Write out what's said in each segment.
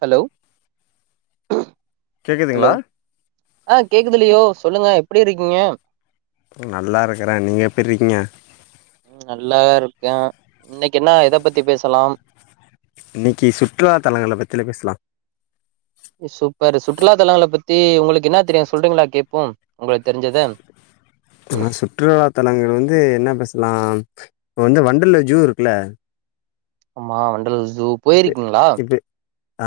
Hello hello கேக்குதுங்களா ஆ கேக்குது லியோ சொல்லுங்க எப்பிடி இருக்கீங்க நல்லா இருக்கறே நீங்க எப்பிறிக்கீங்க ம் நல்லா [unintelligible] இன்னைக்கு என்ன எத பத்தி பேசலாம் இன்னிக்கு சுற்றுலா தலங்களள பத்தில பேசலா சூப்பர் சுற்றுலா தலங்கள பத்தி உங்களுக் என்ன தெரியு சொல்றீங்களா கேப்போம் உங்களுக்கு தெரிஞ்சது நா சுற்றுலா தலங்கள்ந்து என்ன பேசலாம் இப்போ வந்து வண்டலு ஜூ இருக்குல்ல ஆமா வண்டல் ஜூ ஜூ இப்ப போயிருக்கீங்களா இப்ப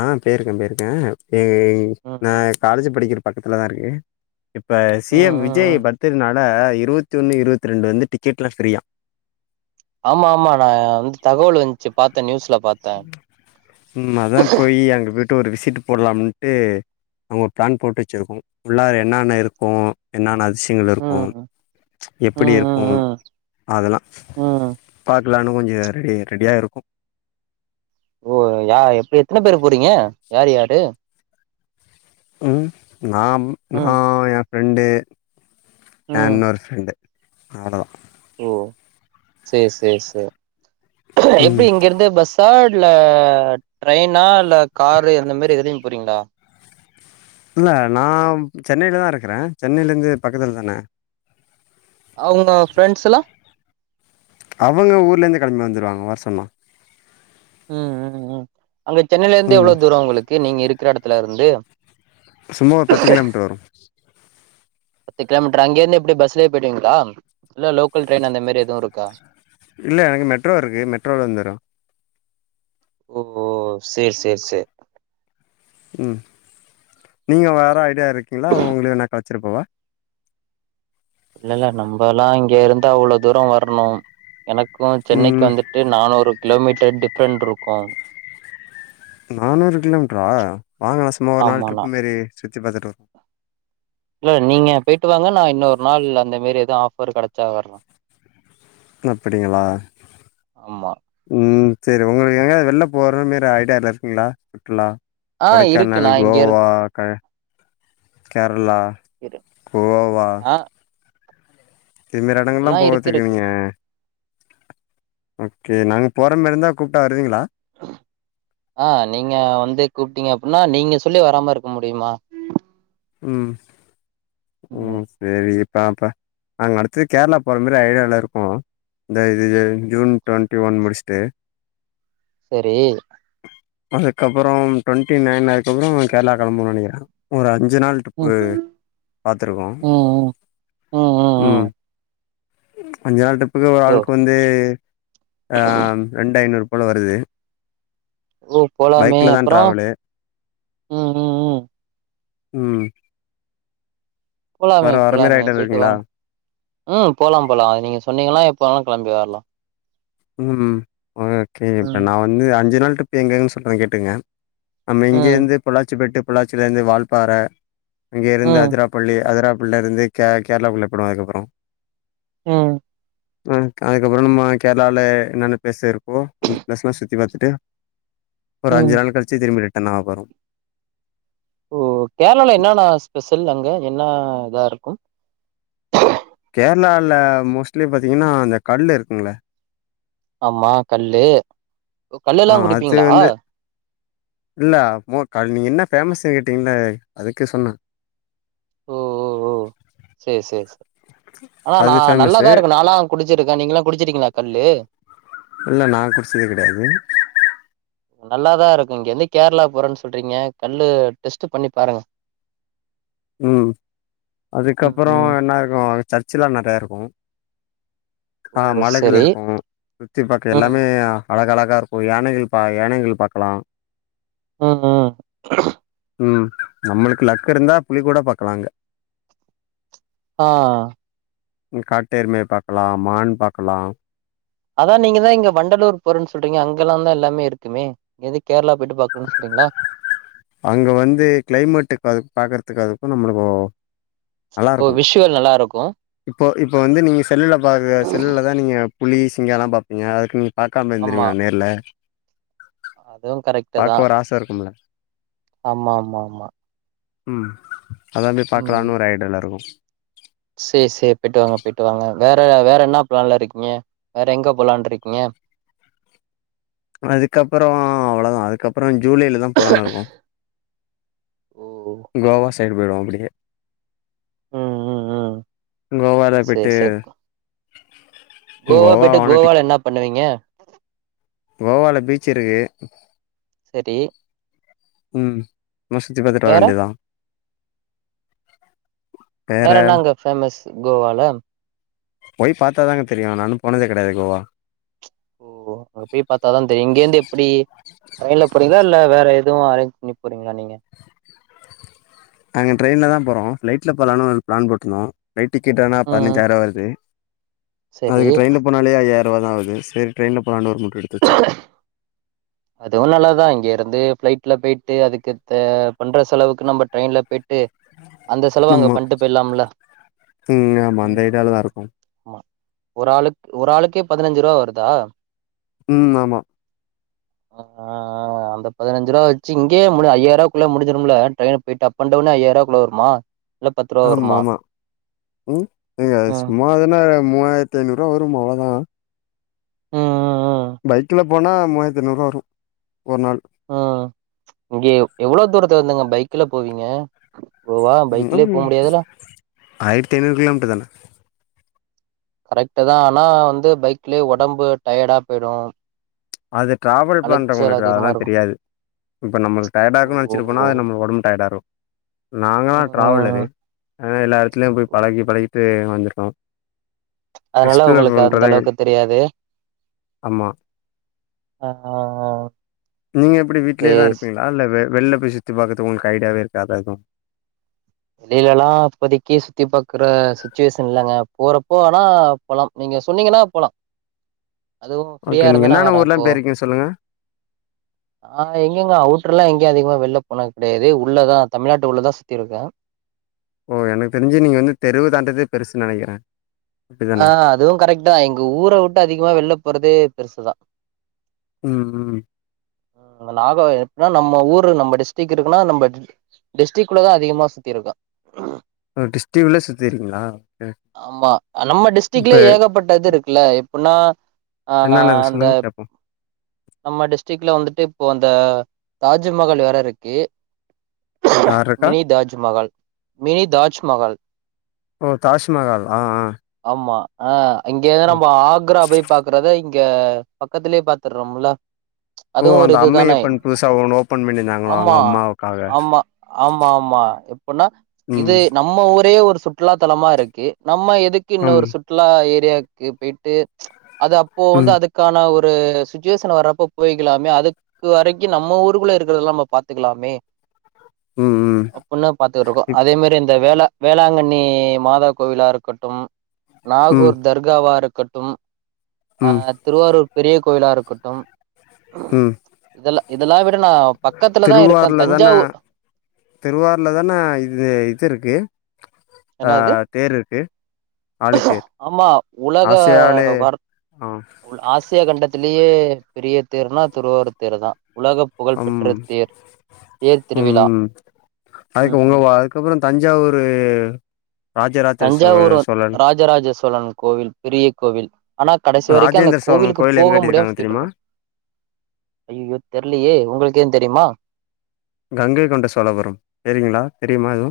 ஆ பேயிருக்கே பேயிருக்கே ஏ நா ம் காலேஜ் படிக்கிறப் பக்கத்துத்திலதா இருக்கு இப்ப ம் சி ம் எம் ம் விஜய் ம் பத்திர நாள் ள இருபத்தி ஒன்னு இருபத்தி ரெண்டு வந்து டிக்கெட்லா ஃபரீயா ஆமா ஆமா நாந்து தகவல் வந்துச்சி பாத்தே நியூஸ்ல பாத்தே ம் அதா போயி் அங்க போட் ட்டு ஒரு விசிட் போடலாம்ட்டு நாங்க ஒ பிளான் போட்டு வச்சிருக்கோ உள்ளார என்னான்ன இருக்கு என்னான்னா அது ஷயங்கள் இருக்கு ம் எப்பிடி ம் ம் இருக்கு ம் அதெல்லா ம் பாத் ப்பிளான் கொஞ்சே ரெடி ரெடியா இருக்கு ஓ யா எப்பிடி எத்தன பேரு போறீங்க யாரு யாரு ம் நா நா ம் ஏ ஃபிரரெண்டு ஆ ம் இனொரு ஃப்ரெண்டு ஆடதா ஓ சேரி சேரி சேரி எப்டி ம் இங்கிருந்து பஸ்ஸா இல்ல ட்ரைன்னா இல்ல காரு இந்த மாரி எதுலயு போறீங்களா இல்ல நா சென்னையிலதா இருக்கறே சென்னையில இருந்து பக்கத்துல தானே அவங்க ஃப்ரெண்ட்ஸ் எல்லா அவங்க ஊர்லருந்து களம்பி வந்துருவாங்க வர சொன்னா உ உ உ அங்க சென்னையில இருந்து ம் எவ்ளோ தூரோ அவங்களுக்கு நீங்க இருக்க எடத் த்துல இருந்து சும்மா ஒரு பத்து கிலோமீட்டர் வரு பத்து கிலோமீட்டர் அங்க இருந்து எப்டி பஸ்லே போயிட்டீங்களா இல்ல லோக்கல் ட்ரெயின் அந்த மாரிஎதுவு இருக்கா இல்ல எனக்கு மெட்ரோ இருக்கு மெட்ரோல வந்துரு ஓ ஓ சரி சரி சரி உ நீங்க வர ஐடியா இருக்கீங்களா உங்களயு வேணா அழைச்சுட்டு போகவா இல்ல இல்ல நம்ம எல்லா இங்க இருந்து அவ்ளோ தூரோ வரணு எனக்கு சென்னைக்கு ம் வந்துட்டு நானூறு கிலோமீட்டர் டிஃப்ரெண்ட் இருக்கு நானூறு கிலோமீட்டரா வாங்கலே சும்மா ஒரு நாலு ஆமாண்ணா ட்ரிப்பு மாறி சுத்தி பாத்துட்டு [inaudible] ட்டுவாங்க நா இன்னொரு நாள் அந்த மாரி எது ஆஃபர் கிடைச்சா வறே அப்படிங்களா ஆமா உ சரி உங்களுக்கு எங்கயாவது வெளில போகிற மாரி ஐடியாலா இருக்குதுங்களா சுற்றுலா ஆ இருக்கு கொடைக்கானல் நா இங்க இருக் கோவா கேர்ளா இரு கோவா ஆ இதுமரி எடங்கள்லா அதெல்லா இருக்கு இருக்கு போவச்சுகங்க ஓகே நாங்க போற மாரி இருந்தா கூப்பிட்டா வருவீங்களா ஆ நீங்க வந்து கூப்பிட்டீங்க அப்டின்னா நீங்க சொல்லி வராமா இருக்க முடியுமா உ உ ம் சேரி ஆ அப்ப நாங்க அடுத்தது கேரளா போற மாரி ஐடியால இருக்கோ இந்த இது ஜூன் ட்வெண்ட்டி ஒன் முடிச்சுட்டு சேரி அதுக்கப்புறோ டுவெண்டி நைனு அப்பறோ கேர்ளா கிளம்பணு நைனக்கிறே ஊராரு ஞ்னால் ம் ட்ரிப்பு ம் பாத்துருக்கோ ம் ம் ம் உ ம் அஞ்சு நாள் ட்ரிப் [unintelligible] ஒரு ஓ ஆளுக்கு வந்து ஆ ரெண்டுஐநூறு போல வருது ஓ போலாமே பைக்ல தா அப்பறோ டிராவலு உ உ உ உ போலாமே போலாமே ஐடியால போயிட்டு இருக்கீங்களா வாங்க உ போலா போலா அது நீங்க சொன்னீங்கா எப்போ வேனா கிளம்பி வரலா உ ஒ கே இப்ப ம் நா வந்து அஞ்சு நாள் ட்ரிப் எங்கன்னு சொல்றே கேட்டுக்குங்க நம்ம ம் இங்கருந்தே பொள்ளாச்சி போய்ட்டு பொள்ளாச்சிலேர்ந்து வாழ்ப்பார அங்கிருந்து ம் அதுராப்பள்ளி அதுரா ள்ள இருந்து கே கேரளாக்குள்ள போயிடுவே அதுக்கப்புறோ உ அ அதுக்கப்புறோ நம்ம கேரளாவ்லே என்னென்ன பிளேஸ் இருக்கோ அந்த பிளேஸ்லா சுத்தி பாத்துட்டு ஒரு ம் அஞ்சு நாள் கழிச்சி திரும்மிரே என்னாபரு ஓ கேர்ளாள என்னன்னா ஸ்பெஷ் செல்லங்க என்ன இதா இருக்கு கேரளால மோஸ்ட்லி பாத்தீங்கன்னா இந்த கல் இருக்குங்கள ஆமா கல்லு கல்ல அ எல்லா அது குடிப்பீங்களா வந்து இல்ல மோ கலை நீங்க என்ன ஃபேமஸ்ஸு கேட்டீங்கள்ள அதுக்கு சொன்னே ஓ ஓ சரி சரி சார் ஆனா நா அது ஃபேமஸு. நல்லாதா இருக்கு நாலா குடிச்சிருக்கே நீங்கல்லா குடிச்சிருங்கீங்களா கல்லு இல்ல நா குடுசது கடையாது நல்லாதா இருக்கு இங்க வந்து கேரளா போறேன்னு சொல்றீங்க கல்லு டெஸ்ட் பண்ணி பாருங்க உ ம் அதுக்கப்புறோ ம் என்ன இருக்கு சர்ச்ல நறையா இருக்கு ஓ ஆ மலைகள் சரி இருக்கு சுத்தக பாக்க ம் எல்லாமே அழக அழகாக இருக்கு யானைகள் பா யானைகள் பாக்கலா உ உ உ நம்மளுக்கு லக் இருந்தா புலி கூட பாக்கலாங்க ஆ உ காட்டருமய பாக்க லா மான் பாக்கலா அதா நீங்கதா இங்க வண்டலூர் போறன்னு சொல்றீங்க அங்கல்லா தா எல்லாமே இருக்குமே எதுக்கு கேரளா வீட்டு பாக்கறும்னு சொரிங்களா அங்க வந்து கிளைமேட்டுக்கு அது பாக்குறதுக்க அதுக்கு நம்மளுக்கு நல்லா ஓ இருக்கு விஷுவல் நல்லா இருக்கு இப்போ இப்போ வந்து நீங்க செல்லுல பா செல்லுல தா நீங்க புலி சிங்கம் லா பாப்பீங்க அதுக்குனு பாக்காம ஆமா இருந்துருவிங்கண்ணா நேர்ல அதுவு கரெக்டு தா பாக்க ஒரு ஆச இருக்கும்ல ஆமா ஆமா ஆமா உ அதா அப்டியே ம் பாக்கலாம்னு ஒரு ரைடு டுரு சேரி சேரி போயிட்டு வாங்க போயிட்டு வாங்க வேற வேற என்ன ப்ளான்ல இருக்கீங்க வேற எங்க போலாண்ட் இருக்கீங்க ந அதுக்கப்புறோ அவ்ளதா அதுக்கப்புறோ ஜூலைல தா போலானு இருக்கோ ஓ கோவாஸை சைடு போய்டோ அப்படியே ம் ம் ம் கோவால சேரி பெய்ட்டு சேரி கோவா போய்ட்டு கோவால என்ன பண்ணுவீங்க அரி கோவால பீச் இருக்கு சரி உ சுத்தி பத்துட்டு வேற வரவேண்டிதா [inaudible] வேற என்ன அங்க பேஃமஸ் கோவால போய் பாத்தாதாங்க தெரியு நானு போனதே கடையாது கோவா ஓ அங்க போயி பாத்தாதா தெரியு இங்கேந்து எப்பிடி டெயின்ல போரிங்லா இல்ல வேற துவு ஆரேஞ்சி பண்ணி போ அங்க ட்ரெயில தா போறோ பிளைட்ல போலானு ஒரு பிளான் போட்ந்தோ ஃப்ளைட் டிக்கெட்னா ம் பதினஞ்சாயிரா வருது சரி அதுக்கு ட்ரெயின்ல போனாலே ஐய்யாரோ ரோவாதா ஆவுது சேரி ட்ரெயலில போலாண்ட் ஒரு [unintelligible] தச்ச அதுவு நல்லாதா இங்க இருந்து பிளைட்ல போயிட்டு அதுக்குத்த பண்ற செலவுக்கு நம்ம ட்ரெயின்ல பேயிட்டு நம்மா ம் நம்மந்த ம் ஐடாலதா இருக்கோ ஆமா ஒரு ஆளுக்கு ஒரு ஆளுக்கே பதினஞ்சு ரூவா வருதா ம் ஆமா ஆஹ அந்த பதிஞ்சரூவா வச்சி இங்கே மு ஐயயிர ரூவாக்குள்ள முஞ்சுரும்ல்ல ட்ரெயினல போயிட்டா அப் அன்டவுன் அயியாரூவாக்குள்ள வருமா இல்ல பத்து ரூவா ஆமா வருமா ஆமா உம் இங்க ம் சும்மாதானா மூவாயிரத்தி ஐநூறுரூவா வரும் அவ்ளோ தா ம் ம் பைக்கில போனா மூவாயரத்தி ஐநூறுவா வரும் ஒரு நாள் ஆ இங்கே எவ்ளோ தூரத்துந்துங்க பைக்ல போவீங்க கோவா பைக்லயே ம் போ முடியாதுல்ல ஆயிரத்தி ஐநூறு கிலோமீட்டர் தான கரெக்ட் தா ஆனா வந்து பைக்லே ஒடம்பு டயாடா போயிடு அது ட்ராவல் அலைச்சல் பண்றவுங்களுக்கு அதெல்லா அதிகமா இருக்கு தெரியாது இப்ப நம்ம டயடா ஓ இருக்குன்னு நெனச்சிட்டு போனா அது நம்ம ஒடம்பு டயடாகு நாங்கல்லா ம் டிரவலரு ம் ஆ எல்லா இடத்துலயு போய் ம் பழகி பழகி தே வந்துருக்கோ அதனால எக்ஸ்ப்ளோர் உங்களுக்கு அந்த பண்றதா அளவுக்கு தெரியாது ஆமா. ஆ ஆ ஆ நீங்க எப்பிடி வீட்லயேதா சேரி இருப்பீங்களா இல்ல வெ வெள்ள போய் சுத்தி பாக்கறது உங்களுக்கு ஐடியாவே இருக்காது எது டில்லானா இப்போதக்கி சுத்தி பாக்குற சுச்சுவேஷன் இல்லங்க போறப்போ ஆனா போலாம் நீங்க சொன்னீங்கன்னா போலா அதுவு ஃப்ரீயா ஓகே நீங்க இருந்தானா என்னான்ன வரே ஊர்லா இப்போ போயிருக்கீங்க சொல்லுங்க? ஆ எங்கெங்க அவுட் ட்ருல்லா எங்கயே அதிகமா வெளில போன கிடையாது உள்ளதா தமிழ்நாட்டு உள்ளதா சுத்தி இருக்கே ஓ எனக்கு தெரிஞ்சி நீங்க வந்து தெருவு தாண்டறதே பெருசுன்னு நெனைக்கிறே ஆ அப்டிதான? அதுவு கரெக்ட் தா எங்க ஊரவுட்டு அதிகமா வெள்ல போறது பெருசுதா ம் ம் நாக எப்பின்னா நம்ம ஊர் நம்ம டிஸ்ட்ரிக் இருக்குனா நம்ம டிஸ்டரிகுள்ளதா அதிகமா சுத்தி இருக்கா ஒ டிஸ்டீவ்ல சுத்தி இருக்கிங்களா ஆமா நம்ம டிஸ்டிக்லே ஏகப்பட்டது இருக்குல்ல உன்னா ஆ என்னென்ன இருக்கு சொல்லுங்க அந்தப் கேப்போ. நம்ம டிஸ்டிக்ல வந்துட்டு இப்போ அந்த தாஜ்மஹல் வேற இருக்கு யார் இருக்கா? மினி தாஜ் மஹால் மினி தாஜ் மஹால் ஒ தாஜ்மஹால் ஆ ஆ ஆமா ஆ அங்கே ஆ. நம்ப ஆக்ரா போய் பாக்குறது இங் க பக்கத்துலே பாத்துட் ரொம்ல ஓ அதும் ஒரு அந்த இதுதானே அம்மையப்பன் புதுசா ஒண்ணு ஓப்பன் பண்ணிருந்தாங்களா ஆமா அவங்க அம்மாவுக்காக. ஆமா ஆமா ஆமா எப்பனா இது ம். நம்ம ஊரே ஒரு சுற்றுலா தலமா இருக்கு நம்ம எதுக்கு ம். இன்னொரு சுற்றுலா ஏரியாக் க்கு போய்ட்டு அது அப்போ ம் வந்து அதுக்கான ஒரு ப்ரே சுத் டூயுஷன் வறப்ப போயிக்கிலாமே அதுக்கு வரக்கி நம்ம ஊருகுள்ள இருக்கறதல்லா நம்ம பாத்துகிலாமே ம் ம் அப்புன்னா பாத்துட்ருக்கோ இப் அதே மரி அந்த வேல வேளாங்கண்ணி மாதா கோவிலா இருக்கட்டும் ம் நாகூர் தர்காவா இருக் கட்டும் அ ம் திருவாரூர் பெரிய கோயிலா இருக்கட் தோம் ம் இதல்ல இதெலா விட் திருவார்ல தானே திருவார்ல தானே இது இது இருக்கு ஆ என்னாது தேர் இருக்கு ஆழித்தேர் ஆமா உலக ஆசியாலே வர்த் ஆ ஆசிய இப்ப கண்டத்திலே பெரிய தேர்னா திருவாரூ தேர் தா உலக அம் புகழ்பெற்ற தேர் தேர் ம் திருவிழா ம் அதுக்கு உங்க ம் அதுகப்பற தஞ்சாவூரு ராஜராஜ சோ தஞ்சாவூர் சோழன் ராஜராஜ சோழன் கோவில் பெரிய கோவில் ஆனா கடைசி வரைக்கு அந்த ராஜேந்திர சோழன் கோவிலுகு கோயில் எங்க போக முடியாம கட்டியிருக்காங்க தெரியுமா சுத்திட்ருந்தே ஐயயோ தெரிலயே உங்களுக்கு ந் தெரியுமா கங்கை கொண்ட சோழபுரோ தேரிங்ளா தெரியுமா எது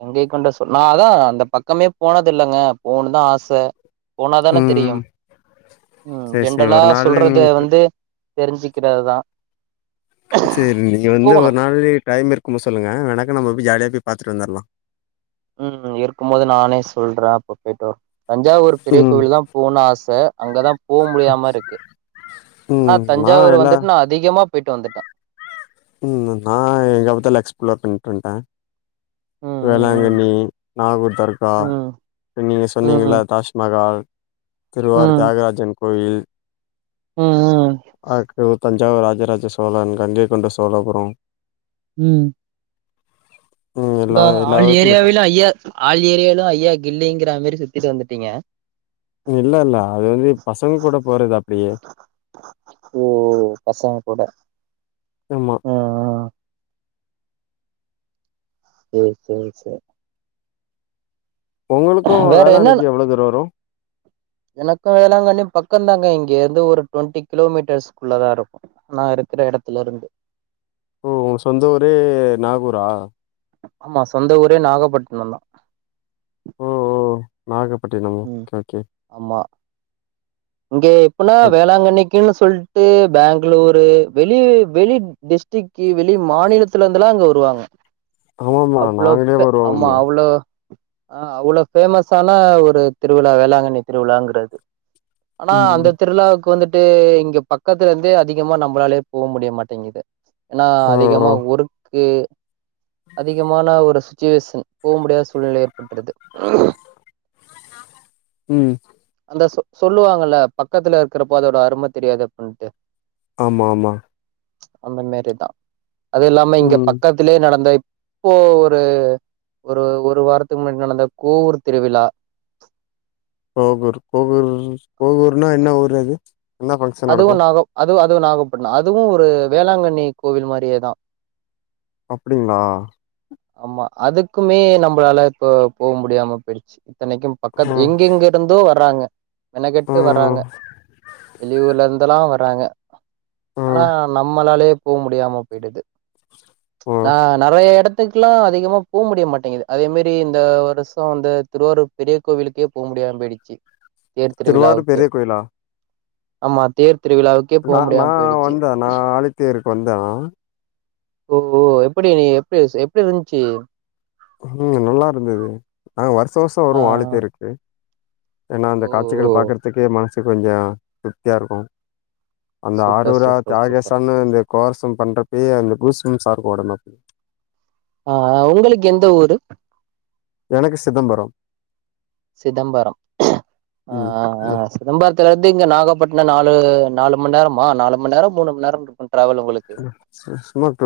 கங்கே கொண்ட சொ நா அதா அந்த பக்கமே போனதுல்லங்க போணு தா ஆச போனாதானே தெரியு ம் உ சேரி சேரி ஜென்ரலா ஒரு நாளு நீ சொல்றது வந்து தெரிஞ்சுக்கிறது தா சேரி நீங்க வந்து ஒரு நாள் டைம் இருக்குமோ சொல்லுங்க எனக்க நம்ம போய் ஜாலியா போய் பா த்துட்வந்தர்ல்லா உ இருக்கும் போது நானே சொல்றே அப்ப போயிட்டோர் தஞ்சாவூர் பெரிய ம் கோவில்ல தா போகன்னு ஆச அங்கதா போக முடியாம இருக்கு ஆனா ம் நா தஞ்சாவூர் எல்லா வந்துட்டு நா அதிகமா போயிட்டு வந்துட்டா உ நான் எங்கபத்தல எக்ஸ்ப்ளோர் பண்ணிட் ம் [unintelligible] ம் வேளாங்கண்ணி நாகூர் தர்கா ம் நீங்க சொன்னீங்கள ம் தாஜ்மஹால் திருவார் ம் தியாகராஜன் கோயில் ம் [unintelligible] தஞ்சாவூ ராஜராஜ சோழன் கங்கை கொண்ட சோ சோழப்புறோ உ ம் எல்லா இந்தா எல்லா ஆள் ஊருக்கு போய்ட்டே ஏரியாவிலு ஐயா ஆள் ஏரியாவாலிலு ஐயா கில்லிங்கிற மாரி சுத்திட்டு வந்துட்டு ட்டீங்க இல்ல இல்ல அது வந்து பசங்க கூட போறது அப்டியே ஓ பசங்க கூட ஆமா ம் ம் சேரி சேரி சேரி உங்களுக்கு வேற என்னன்ன வேளாம்கன்னிக்கு எவ்ளோ தூரோ வரு எனக்கு வேளாங்கண்ணி பக்கம்தாங்க இங்க இருந்து ஒரு டுவெண்டி கிலோமீட்டர்ஸ்குள்ளதா இருக்கு நா இருக்கிற எடத்துல இருந்து ஓ சொந்த ஊரே நாகூர்ரா ஆமா சொந்த ஊரே நாகப்பட்டினம் தா ஓ ஓ நாகப்ப உ ஆமா இங்கே எப்பினா அப் வேளாங்கண்ணிக்கு இங்கன்னு சொல்லிட்டு பேங்களூரு வெளி வெளி டிஸ்டிக் வெளி மாநிலத்துல இருந்துல்லா இங்க வருவாங்க ஆமாம்மா அவ்ளோ நாங்களே ஃபே ஆமா வருவோம்ல அவ்ளோ ஆ அவ்ளோ ஃபேமஸான ஒரு திருவிழா வேளாங்கண்ணி திருவிழாங்கிறது ஆனா ம் அந்த திருவிழாவுக்கு வந்து ட்டு இங்க பக்கத்துல இருந்தே அதிகமா நம்மளாலயே போக முடிய மாட்டேங்குது ஏன்னா ஓ ஓ! அதிகமாக ஒர்க்கு அதிகமான ஒரு சுச்சுவேஷன் போக முடியாத சூழ்நிலை ஏற்பட்டுருது ம் இந்த சொ சொல்லுவாங்கல்ல பக்கத்துல இருக்குறப்போ அதோட அருமை தெரியாது அப்டின்னுட்டு ஆமா ஆமா அந்த மாரிதா அது இல்லாம இங்க ம் பக்கத்திலேயே நடந்தா எ இப்போ ஒரு ஒரு ஒரு வாரத்துக்கு முன்னாடி நடந்த கோவூர் திருவிழா கோவூர் கோவூர் கோவூர்னா என்ன ஊ ரு அது என்ன ஃபங்க்ஷன் நடக்கு வு அதுவு நாகப்பட்னோ அதுவு ஒரு வேளாங்கண்ணி கோவில் மாரியேதா அப்டிங்களா ஆமா அதுக்குமே நம்பளால இப்போ போக முடியாம போயிருச்சு இத்தனைக்கும் பக்கத் ஆ எங்கெங்க இருந்தோ வர்றாங்க ஆ மெனக்கெட்டு வராங்க வெளியூர்ல இருந்தெல்லா வராங்க ஆ ஆனா நம்மலாலயே போக முடியாம போயி்டுது ஆ நா நெறைய எடத் துக்கெல்லா அதிகமா போமுடிய மாட்டேங்குது அதே மாரி இந்த வருஷோ அந்த திருவாரூர் பெரிய கோவிலுக்கே போக முடியாம போயிடுச்சு தேர் திருவாரூர் திருவிழாவுக்கே பெரிய கோயிலா ஆமா தேர் திருவிழாவுக்கே போ நா நா முடியாம போயிடுச்சு வந்தே நா ஆழித்தேருக்கு வந்தே நா ஓ ஓ எப்படி நீ எப்படி சே எப்டி இருந்துச்சு ம் நல்லா இருந்துது அ வருஷ வருஷ ஆ வருவோ ஆடி தேருக்கு ஏனா அந்த ஓ ஓ காச்சிகள் பாக்குறதுக்கே மனசு கொஞ்சர திருப்தியா இருக்கு அந்த சூப்பர் ஆறுரோரா சூப்பர் சூப்பர் தியாகேசான்னு இந்த கோர்சம் பண்றப்பேய் அந்த பூஸ்ம் சார் வொடம்பு [inaudible] அஅ உங்களுக்கு எந்த ஊரு எனக்கு சிதம்பரம் சிதம்பரம் ம் ஆஆஆ சிதம்பரத்துல இருந்து இங்க நாகப்பட் இன்ன நாலு நாலு மணி நேரமா நாலு மணி நேரம் மூனு மணி நேர இரு சுமா [unintelligible]